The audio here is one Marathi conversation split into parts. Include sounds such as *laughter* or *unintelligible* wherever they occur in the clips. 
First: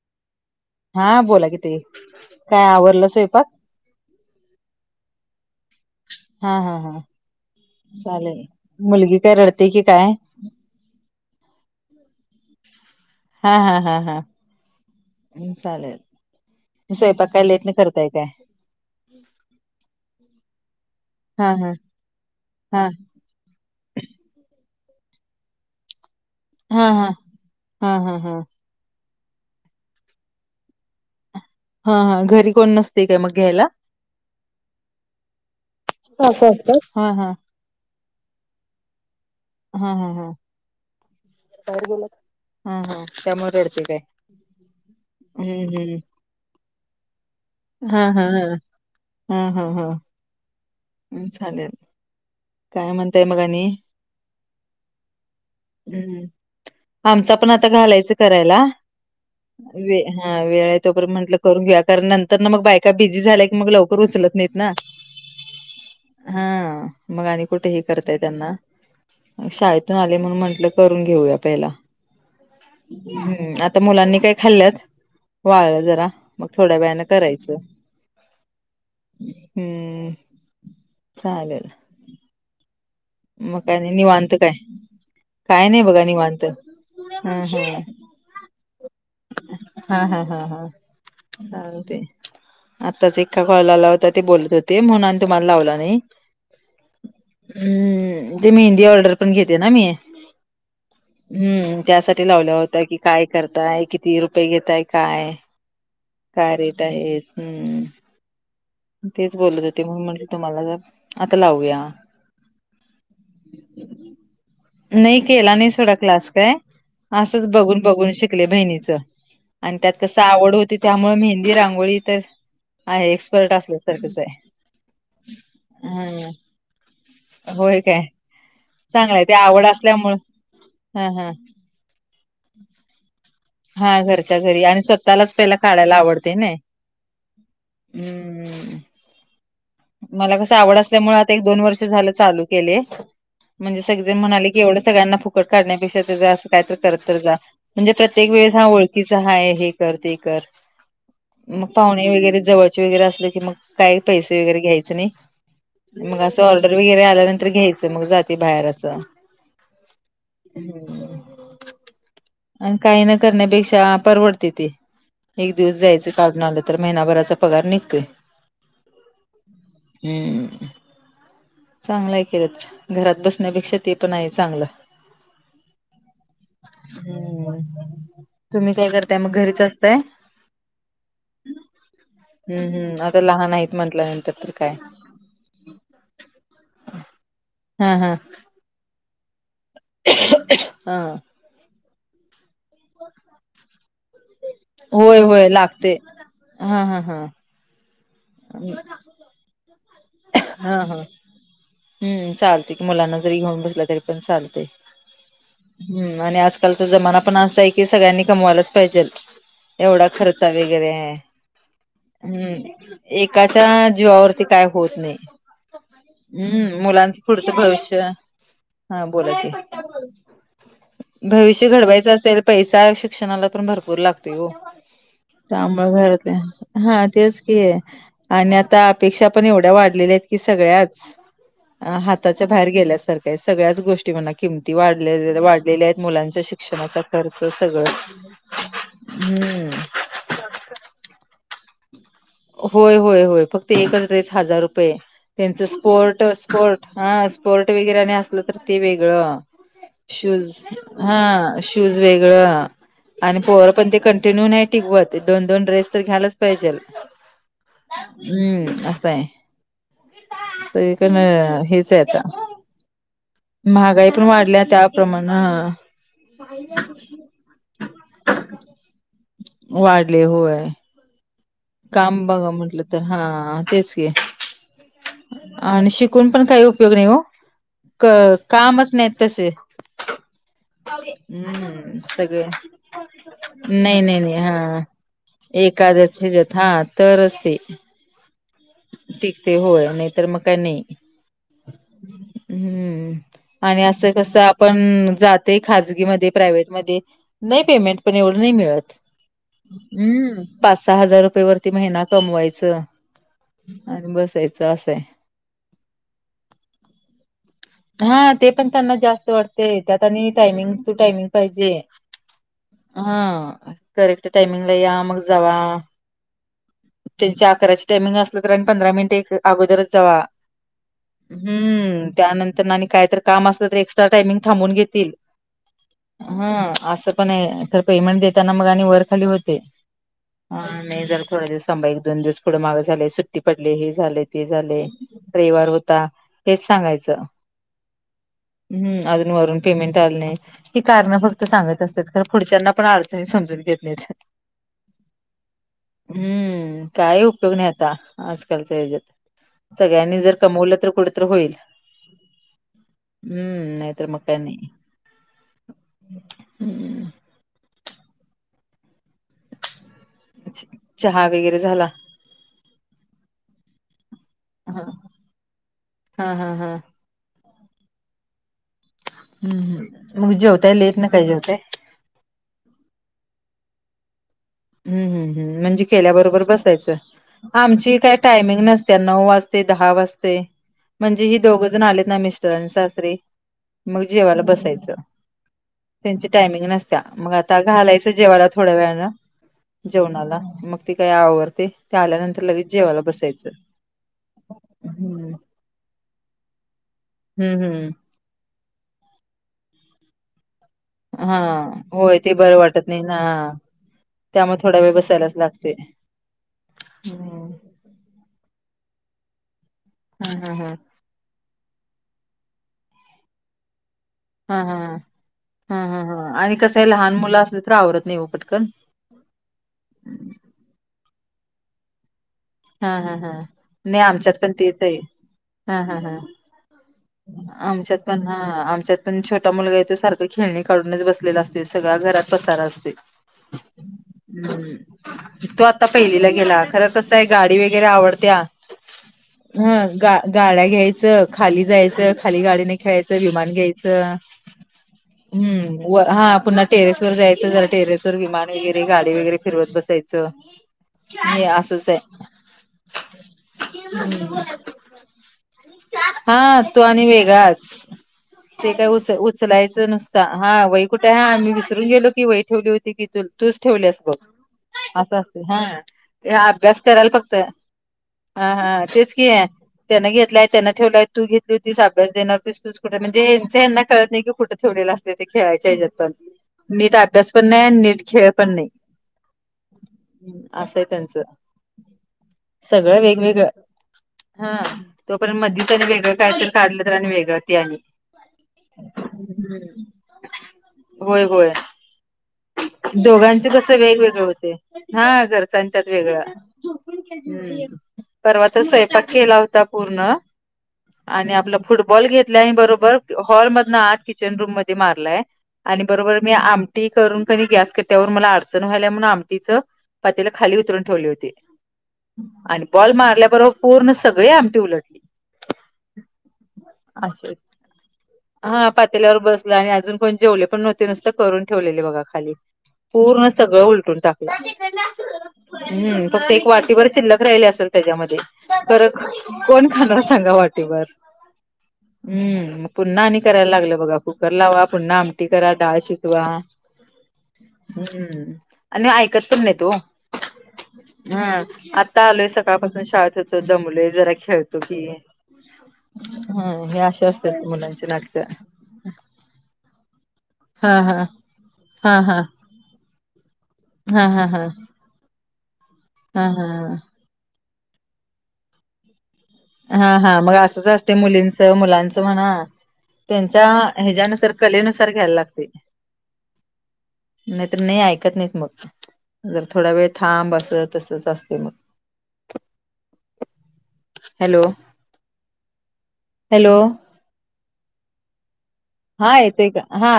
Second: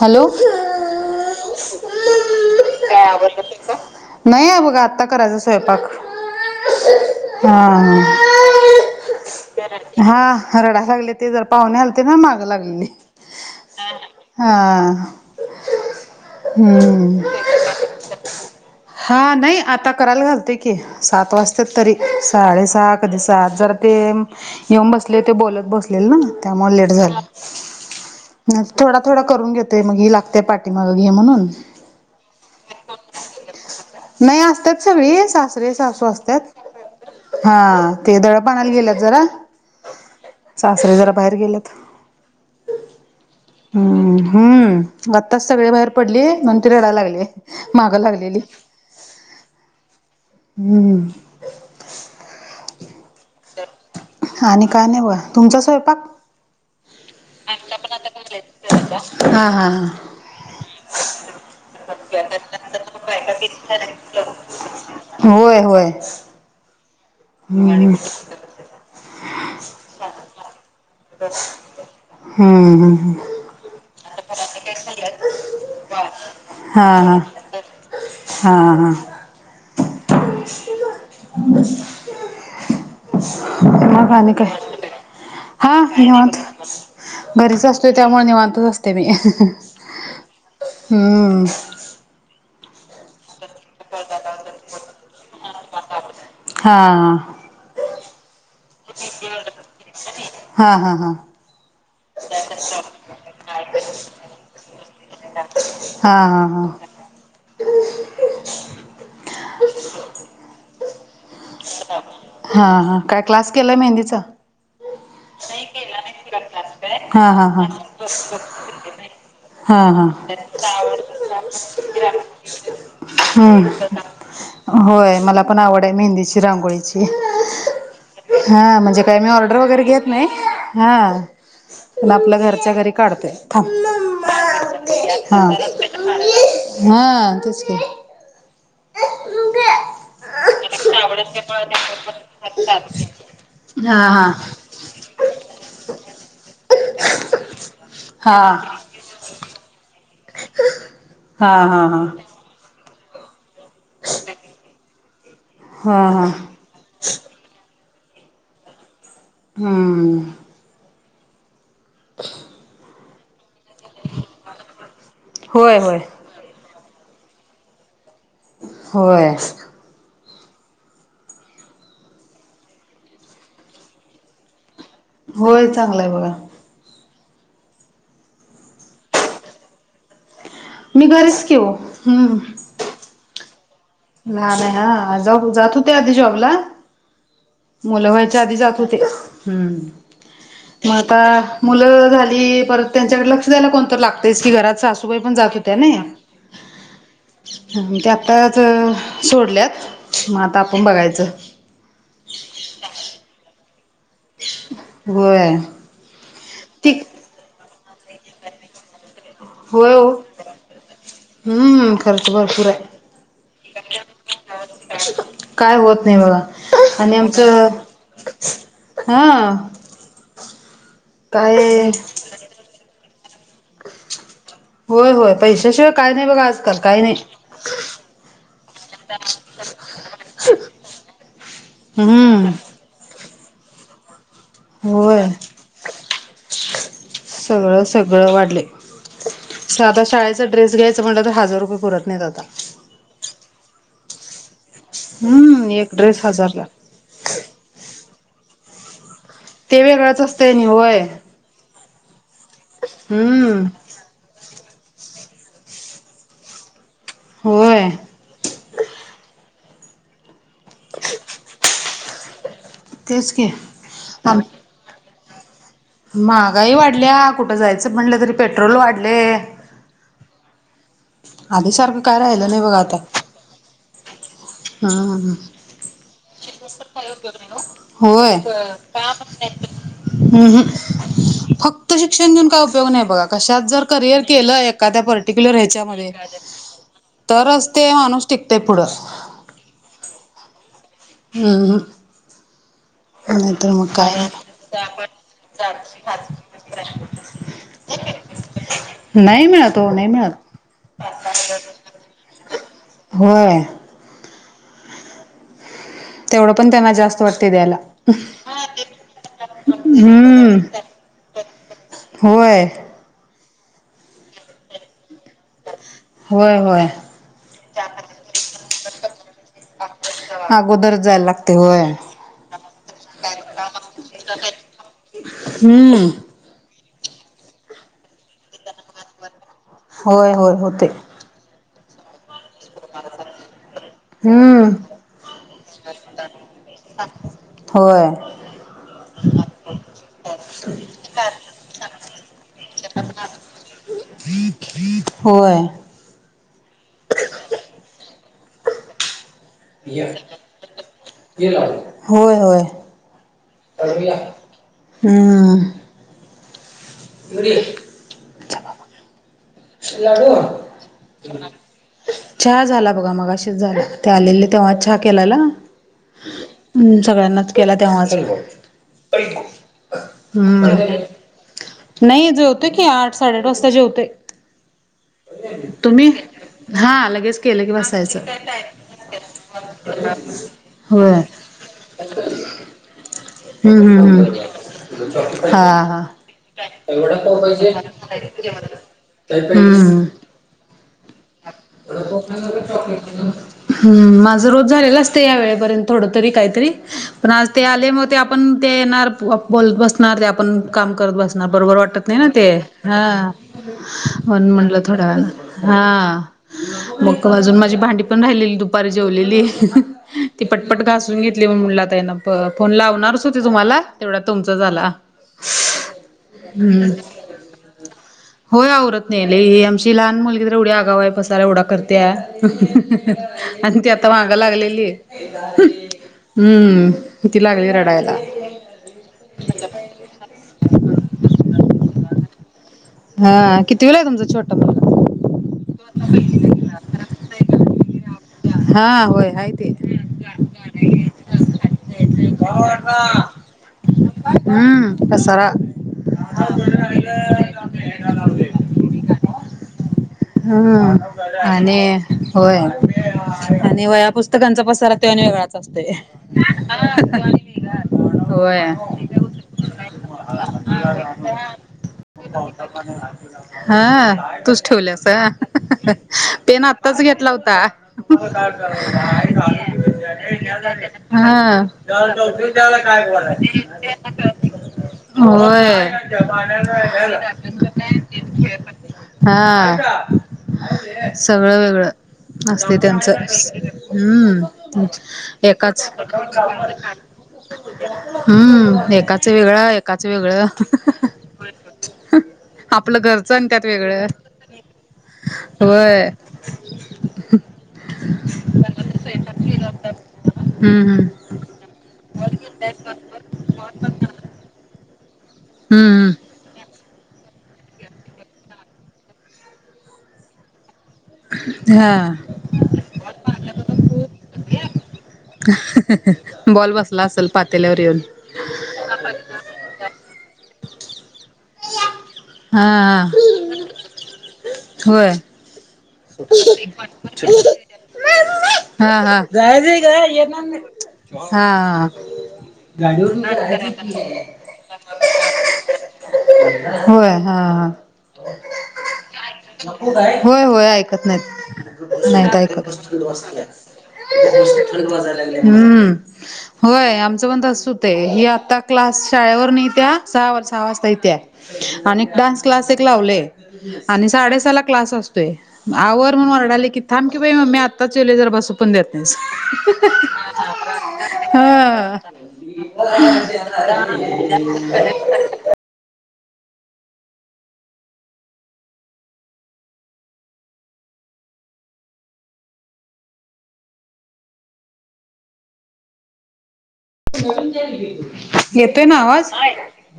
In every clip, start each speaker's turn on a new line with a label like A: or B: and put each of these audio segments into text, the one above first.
A: हॅलो.
B: हा बोला कि, ताई. काय आवरलं स्वयंपाक?
A: नाही आहे बघा, आत्ता करायचा स्वयंपाक.
B: हा.. हा.. हा, चालेल. मुलगी काय रडते की काय?
A: हा हा रडाय लागलेली. ते जरा पाहुणे आलते ना, मागं लागलेली.
B: हा.. हा.. हा.. हा.
A: हा
B: हम्म्, चालेल.
A: हम्म
B: स्वयपाक काय लेटनं करताय काय?
A: हा, नाही. आता करायला घालतोय की, सात
B: हा हा
A: वाजतात तरी
B: हा
A: साडेसहा कधी हा. जरा ते येऊन बसले होते, बोलत बसलेले ना. त्यामुळे
B: हा
A: लेट
B: हा
A: झाला
B: हा. हा. हा.
A: थोडा-थोडा करून घेतोय. मग ही लागते पाठीमागं, घे म्हणून.
B: हा हा, घरी कोण नसतंय काय मग घ्यायला?
A: नाही, असतात सगळे. सासरे, सासू असतात. हा ते दळप आणायला गेलंत जरा,
B: हा हा हा
A: सासरे जरा बाहेर गेलेत.
B: बाहेर गेल्यात हा हा त्यामुळं
A: हम्म.. हम्. आत्ताच, सगळे
B: हम्म
A: बाहेर पडली. म्हणून ती रडायला लागली.
B: हाहा हा, हाहा हा.
A: हम्म.
B: मग, चालेल. काय म्हणताय मग आणि
A: आणि काय नाई बुवा, तुमचा स्वयपाक?
B: हम्म आमचा पण आता घालायचं करायला.
A: हा हा हा.
B: वे हा वेळ हे, तोपर्यंत म्हटलं करून घेऊया. कारण नंतर ना, मग बायका बिझी झाल्या की, मग लवकर उचलत नाहीत ना.
A: होय, होय.
B: हा, मग आणि
A: हम्म
B: कुठे हे करताय त्यांना? शाळेतून आले. म्हणून म्हटलं, करून घेऊया पहिला.
A: हा.
B: हम्म, आता मुलांनी काय खाल्ल्यात? वाळलं जरा, मग थोड्या
A: हा
B: वेळानं
A: हा
B: करायचं.
A: हा.
B: हम्म, चालेल. काय आणि
A: मग आनी
B: निवांत
A: काय,
B: काय
A: हा
B: नाही बघा
A: निवांत.
B: हां,
A: घरीच
B: हां.
A: असतोय, त्यामुळं निवांतच असते मी.
B: हाहा, हाहा,
A: हम्म
B: चालतंय. आताच एका कॉल आला होता, ते बोलत होते म्हणून अन तुम्हाला लावला नाई.
A: हा
B: हम्म, ते मेहंदी ऑर्डर पण घेते ना मी.
A: हा हा हा.
B: हम्म, त्यासाठी लावला होता की, काय करताय, किती रुपये घेताय काय?
A: हा
B: काय
A: हा
B: रेट आहेत? हम्म, तेच बोलत होती, म्हणून म्हणलं तुम्हाला जरा, आता लावूया.
A: हा हा, काय क्लास केलाय मेंदीचा?
B: नाही केला नाही सोडा क्लास काय
A: हा
B: असंच
A: हा हा.
B: बघून बघून शिकले बहिणीचं आणि
A: हा
B: त्यात
A: हा,
B: कसं आवड होती त्यामुळे मेहंदी रांगोळी तर आहे एक्सपर्ट
A: हम्म.
B: असल्यासारखंच आहे
A: होय, मला पण आवड ए, मेहंदीची,
B: ह
A: रांगोळीची.
B: होय काय
A: हा, म्हणजे काही
B: चांगलंय
A: मी
B: ते
A: ऑर्डर
B: आवड
A: वगैरे घेत
B: असल्यामुळे
A: नाई, हा. पण आपलं, घरच्या घरी काढतोय. थांब
B: हा, घरच्या घरी आणि स्वतःलाच पहिला
A: हा
B: काढायला आवडतं नं.
A: हा, तेच की.
B: मला कसं आवड असल्यामुळं, आता एक दोन वर्ष झालं चालू केलंय. म्हणजे
A: हा
B: सगळे जण
A: हा
B: म्हणाले की, एवढं सगळ्यांना फुकट काढण्यापेक्षा, असं काय तर करत तर जा. म्हणजे प्रत्येक वेळेस हा होय तिचं हाय, हे कर ते कर,
A: हा
B: मग
A: हा हा
B: पाहुणे वगैरे जवळचे -चे वगैरे असले की मग काय? -चे वगैरे घ्यायचं नाई, मग
A: हा
B: असं ऑर्डर वगैरे आल्यानंतर घ्यायचं मग, जाते बाहेर असं.
A: हा.
B: हम्म, अण काही नं करण्यापेक्षा परवडतय ते, एक दिवस
A: होय होय
B: जायचं काढून आलं तर महिनाभराचा पगार निघतोय.
A: होय.
B: हम्म. चांगलं ए की *unintelligible* घरात बसण्यापेक्षा ते पण आहे चांगलं.
A: होय, चांगलं ए बगा.
B: हम्म तुम्ही काय करताय मग घरीच असताय?
A: मी घरीच की ओ हम्म.
B: हम हम अगं लहान आहेत. म्हटल्यानंतर तर
A: लहान
B: काय
A: आहे हा जात जात होते आधी जॉबला
B: हम
A: मुलं व्हायच्या आधी जात होते हम्म मग
B: हा
A: आता, मुलं झाली परत, त्यांच्याकडे लक्ष द्यायला कोणत लागतयस की घरात,
B: होय
A: सासूबाई पण
B: होय
A: जात होत्या ना
B: लागते हा हा हा
A: ह ते आत्ताच सोडल्यात. मग आता
B: हा
A: आपण
B: हा
A: बघायचं
B: हम्म चालते की मुलांना जरी घेऊन बसला तरी, पण चालते,
A: होय
B: हम्म आणि आजकालचा
A: ठीक
B: जमाना पण असा आहे की, कि सगळ्यांनी कमवायलाच पाहिजे.
A: होय
B: एवढा
A: हो
B: खर्चा वगैरे हाय
A: हम्म खर्च
B: हम्म.
A: भरपूर आहे
B: एकाच्या जीवावरती काय होत नाही,
A: काय होत नाही बघा
B: हम्म मुलांच
A: आणि
B: पुढचं
A: आमचं
B: भविष्य, हां बोला की.
A: हा काय
B: भविष्य घडवायचं असेल पैसा शिक्षणाला पण भरपूर लागतोय ओ.
A: होय होय
B: टांब
A: पैशाशिवाय काय नाही
B: करते
A: बघा आजकाल काही
B: हां
A: नाही
B: तेच आणि आता अपेक्षा पण एवढ्या वाढलेल्या आहेत की, सगळ्याच हाताच्या-
A: हम्म
B: बाहेर गेल्यासारख्या सगळ्याच गोष्टी म्हणा. किमती
A: होय
B: वाढले वाढलेल्या आहेत मुलांच्या शिक्षणाचा खर्च
A: सगळं
B: सगळंच.
A: सगळं वाढले
B: हम्म.
A: साधा शाळेचा ड्रेस घ्यायचा म्हटलं तर, हजार रुपये पररत नाही आता.
B: होय होय होय फक्त एकच ड्रेस हजार रुपये त्यांच
A: हम्म एक
B: स्पोर्ट
A: ड्रेस हजारला
B: स्पोर्ट. हा स्पोर्ट वगैरे नाही असलं तर ते वेगळं,
A: ते वेगळंच
B: शूज
A: असतंय नि होय
B: हा श- शुज वेगळ आणि
A: हम्म
B: पोर पण ते कंटिन्य नाही- टिकवत दोन दोन ड्रेस तर घ्यायलाच पाहिजेल.
A: होय.
B: हम्म असं आहे सगळीकडण हेच आहे आता.
A: तेच की
B: महागाई पण
A: आम
B: वाढल्या त्याप्रमाणे.
A: महागाई वाढल्या कुठं जायचं म्हणलं तरी पेट्रोल वाढले.
B: वाढले होय
A: आधीसारखं काय
B: काम
A: राहिलं
B: बघा म्हटलं तर हा तेच घ-
A: हा हा
B: आणि शिकून पण काही उपयोग नाही हो, कामच नाहीत तसे-
A: ह् फक्त
B: हम्म
A: शिक्षण
B: सगळे
A: घेऊन काय उपयोग नाही बघा, कशात जर
B: नाही नाही
A: करिअर
B: नाही
A: केलं
B: हा
A: एखाद्या पर्- *unintelligible* ह्याच्यामध्ये
B: एखादच ह्याच्यात हा
A: तरच ते माणूस टिकतय पुढं.
B: टिकतय होय नाहीतर मग काही नाही.
A: ह
B: हम्म आणि असं
A: काय
B: कसं आपण जाते खाजगी मध्ये प्रायव्हेट मध्ये- नाही पेमेंट पण एवढं नाही मिळत.
A: नाही मिळतं
B: हम्म पाच सहा हजार रुपये वरती महिना कमवायचा.
A: होय
B: आणि बसायचं असंतय.
A: तेवढं पण त्यांना जास्त वाटते द्यायला.
B: हा ते पण त्यांना जास्त वाटते, त्या
A: हम्म
B: टायमिंग टू टायमिंग पाहिजे.
A: होय
B: हा करेक्ट टायमिंगला या मग जावा.
A: होय होय.
B: त्यांचे अकराची टाइमिंग असलं तर आणि पंधरा मिनट इक अगोदरच जावा.
A: अगोदरच जायला लागते होय.
B: त्यांना आणि काही तर काम असलं तर एक्स्ट्रा टायमिंग थांबून घेतील.
A: हम्म
B: हा असं पण आहे, खर पेमेंट देताना मग आणि वर खाली होते.
A: होय होय
B: हा
A: होते
B: नाही, जरा थोड दिवस थांबा एक, दोन दिवस थोडं माग झालय, सुट्टी पडली, हे झाले, ते
A: हम्म
B: झाले, रविवार होता, हेच सांगायचं.
A: होय.
B: हम्म अजून वरून पेमेंट आल नाही ही कारणं फक्त सांगत असतात का, कारण पुढच्यांना पण अडचणी समजून घेत नाहीत.
A: होय.
B: हम्म काय उपयोग नाय आता आजकालच्या ह्यच्यात. सगळ्यांनी जर कमवलं तर कुड
A: होय होय.
B: हम्म नायतर मग काय
A: हम्म
B: नाय.
A: *unintelligible* *unintelligible*
B: चहा वगैरे झाला?
A: चहा झाला बघा, मगाशीच झाला. ते आलेले तेव्हा
B: हा
A: चहा केलेला?
B: हा हा हा
A: हुं सगळ्यांनाच केला तेव्हाच.
B: हम् मग
A: हम्म
B: जेवताय लेेट ना का जेवताय?
A: नाही जेवतो की आठ साडेआठ वाजता जेवतोय.
B: हम्म हम्म. हू म्हणजे
A: तुम्ही
B: केल्याबरोबर बसायचं?
A: हा लगेच केलं की
B: आमची काय
A: बसायचं
B: टायमिंग नसते नऊ वाजते, दहा वाजते
A: होय
B: म्हणजे ही दोघं जण आलेत ना मिस्टरनं सासरे
A: हम्म
B: मग
A: हम्म
B: जेवायला बसायचं.
A: हम्म हा हा
B: त्यांची टायमिंग नसत्या. मग आता घालाय च जेवायला थोड्या वेळानं.
A: *inaudible* हम्म.
B: जेवणाला, मग ती काही आवरते. ते आल्यानंतर लगेच जेवायला बसायचं.
A: हम् माझं रोज झालेल असतं
B: हम्म
A: या वेळेपर्यंत थोड तरी, काही तरी पण आज ते
B: हम्म
A: आले
B: हम्म
A: मग ते आप पण ते येणार बोलत बसणार ते आपण काम करत
B: हा
A: बसणार, बरोबर वाटत
B: होय
A: नाही ना ते?
B: बरं वाटत नाही ना
A: ह. म्हणून
B: त्यामुळे थोडा
A: म्हटलं
B: वेळ
A: थोड्या वेळान.
B: बसायलाच लागते.
A: हा मग
B: हम्म.
A: अजून माझी भांडी पण राहिलेली दुपारी जेवलेली.
B: हा
A: ती
B: हा हा
A: पटपट घास न घेतली *unintelligible* फोन लावणारच होती तुम्हांला तेवढ्यात
B: हा
A: तुमचाच
B: हा
A: आला.
B: हा हा हा आणि कसं आहे लहान मुलं असले तर आवरत नाही हो पटकन.
A: होय आवरत नाही लई ही आमची लहान मुलगी तर एवढी आगाव हाय, पसारा एवढा करत्या
B: हा हा हा
A: आता ती
B: नाही
A: आता मागं
B: आमच्यात पण तेच
A: लागलेली आहे.
B: हा हा हा
A: हम्म. ती लागली
B: आमच्यात
A: रडायला
B: पण ह. आमच्यात पण छोटा मुलगा आहे तो सारखं खेळणी काढूनच बसलेला असतोय. सगळा घरात पसारा असतोय.
A: हा कितवीला आहे तुमचा छोटा
B: हम
A: मुलगा
B: तो आता पहिलीला गेला खरं कसं आहे गाडी वैगेरे आवडत त्या
A: हा होय हाय ते
B: हम्म गा- गाड्या घ्यायचं, खाली जाय च खाली गाडीने खेळायचं. विमान घ्यायचं
A: हम्म पसारा
B: हम्म व हा पुन्हा टेरेस वर जायचं जरा टेरेस वर विमान वगैरे, गाडी वगैरे फिरवत बसायचं
A: हम्म
B: हे
A: आणि
B: असंच आहे
A: होय आणि वह्यां पुस्तकांचा पसारा तो आणि वेगळांच असतोय
B: हा तो आणि वेगळांचं
A: होय
B: ते कायं उंच उचलायचं नुसतां हां वही कुठं हां मी विसरूंन गेलो की वही ठेवली होती की तू तूच ठेवल्यास बघ
A: हां तूंचं ठेवलेस
B: असं असते हा
A: पेना
B: अभ्यास
A: आताचं
B: करायला
A: घेतलां
B: फक्त
A: होतां
B: हा हा तेच की त्यानं घेतलाय त्यानं ठेवलाय तू घेतली
A: हं
B: होतीस अभ्यास देणार होतीस
A: लां
B: तूच कुठे म्हणजे
A: कायं
B: यांच यांना कळत नाही की कुठं ठेवलेलं असते ते खेळायच्या ह्याच्यात
A: होयं *unintelligible*
B: पण नीट अभ्यास पण नाही आणि नीट खेळ पण नाही
A: हां
B: असं आहे त्यांचं
A: सगळं वेगळं असते
B: सगळं
A: त्यांचं
B: वेगवेगळं हा
A: हम्मं
B: तो पण मधी तरी
A: एकदाचं
B: वेगळं काय तर काढलं तर आणि वेगळं ते आणि
A: हम्मं एकाचं वेगळं एकाचं वेगळं
B: होयं होयं
A: हं
B: दोघांच कसं वेगवेगळे होते हां घरचां त्यांत
A: होय
B: वेगळं. हम्मं पर्वा तरं स्वयंपाक केलां होतां पूर्ण.
A: हम्म हम्म
B: आणि आपलां फुटबॉल घेतंला आणि बरोबर हॉलमधनं आंत किचन रूंम मध्यें मारलांय. आणि
A: हम्म
B: बरोबर मी आमटी. करूंन कधीं गॅस करं त्यांवर मलां अडचणं व्हांयला म्हणूंन आमटीचं पातीला खाली उतरूंन ठेवली होती.
A: हम्म
B: आणि बॉल मारल्यांबरोबर पूर्ण सगळें आमटी उलटले.
A: बॉल बसलां असेल पातेल्यांवर येऊंन.
B: हां पातेल्यांवर बसलां आणि अजूंन पणं जेवले पणं नव्हंती नुसतं करूंन ठेवलेले बघां खाली.
A: हा
B: पूर्ण सगळं उलटूंन टाकलं.
A: होयं
B: हम्मं फक्तं एक वाटीभर शिल्लंक राहिले असतील त्यांच्यामध्ये
A: हा
B: खरं कोणं खाणांर सांगा वाटतं ते वारं
A: हां
B: हम्मं मंग पुन्हां आणि करांयला लागलं बघां कुंकर लावां पुन्हां आमटी करां डाळं शिजवां वां
A: होयं हां हां
B: आणि ऐकत पण नाहीत ओ
A: होयं होयं ऐ. ते
B: हा आता
A: नाहीं
B: आलोय
A: नाहीं
B: सकाळपासून शाळेत होतो दमलोय जरा खेळतो की
A: हम्मं.
B: हा हे
A: होयं
B: असे
A: आमचं पणं
B: असतात
A: तसूं
B: मुलांची
A: ते ही
B: नाटकं
A: आंता क्लांस शाळेवरं नाहीेत्यां सहांज सहा
B: हा
A: वाजतां
B: हा
A: येत्यां.
B: हा
A: आणि
B: हा
A: डान्सं क्लास एक लावलेय
B: हा
A: आणि
B: हा हा
A: साडेसहा लां क्लांस असतोय.
B: हा
A: आवरतं वरडाले
B: हा
A: की थांब की बाई मी आत्ताचं येवले जरं बसं.
B: हां हां मंग असंच असते मुलींच
A: हा
B: मुलांचं म्हणां. त्यांच्या हच्या्ंयानुसारं कलेनुसारं घ्यायला लागते. नाहींतरं नाहीं ऐकतं नाहींत मंग जरं थोडां वेळं थांब असं तसंच असते मंग. Hello hello.
A: येतो नां
B: हा
A: आवांज
B: येतोय का हा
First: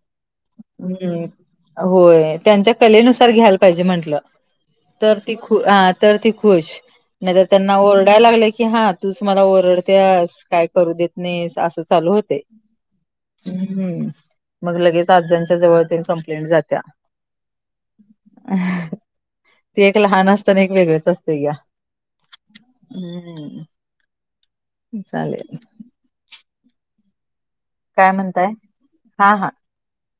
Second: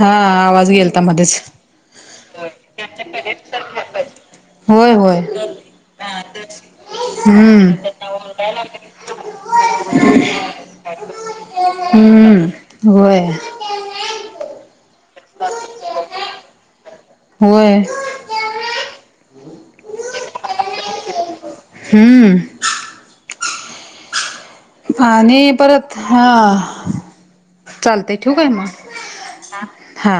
A: हां.
B: हम्मं होय त्यांच्या कलेनुसारं घ्यायंला पाहिजे म्हंटलं.
A: होय
B: तरं
A: होय
B: ती खुश हां तरं ती खुश. नाहींतर
A: हम्म
B: त्यांना ओरडांयला लागलं की हां तूंचमलां ओरडतेस कायं. करूं देतं असं चालूं होतेग
A: हम्म होय
B: लगेच. पातं जणांच्या जवळं कंप्लेंट जात्यां.
A: होयं.
B: ते एक लहांन असतांना एक वेगळेचं असते गं.
A: हम्म
B: हम्म.
A: पाणी
B: चालेल
A: परत, हा. चालतय ठू काय मग.
B: हा हा.
A: हा.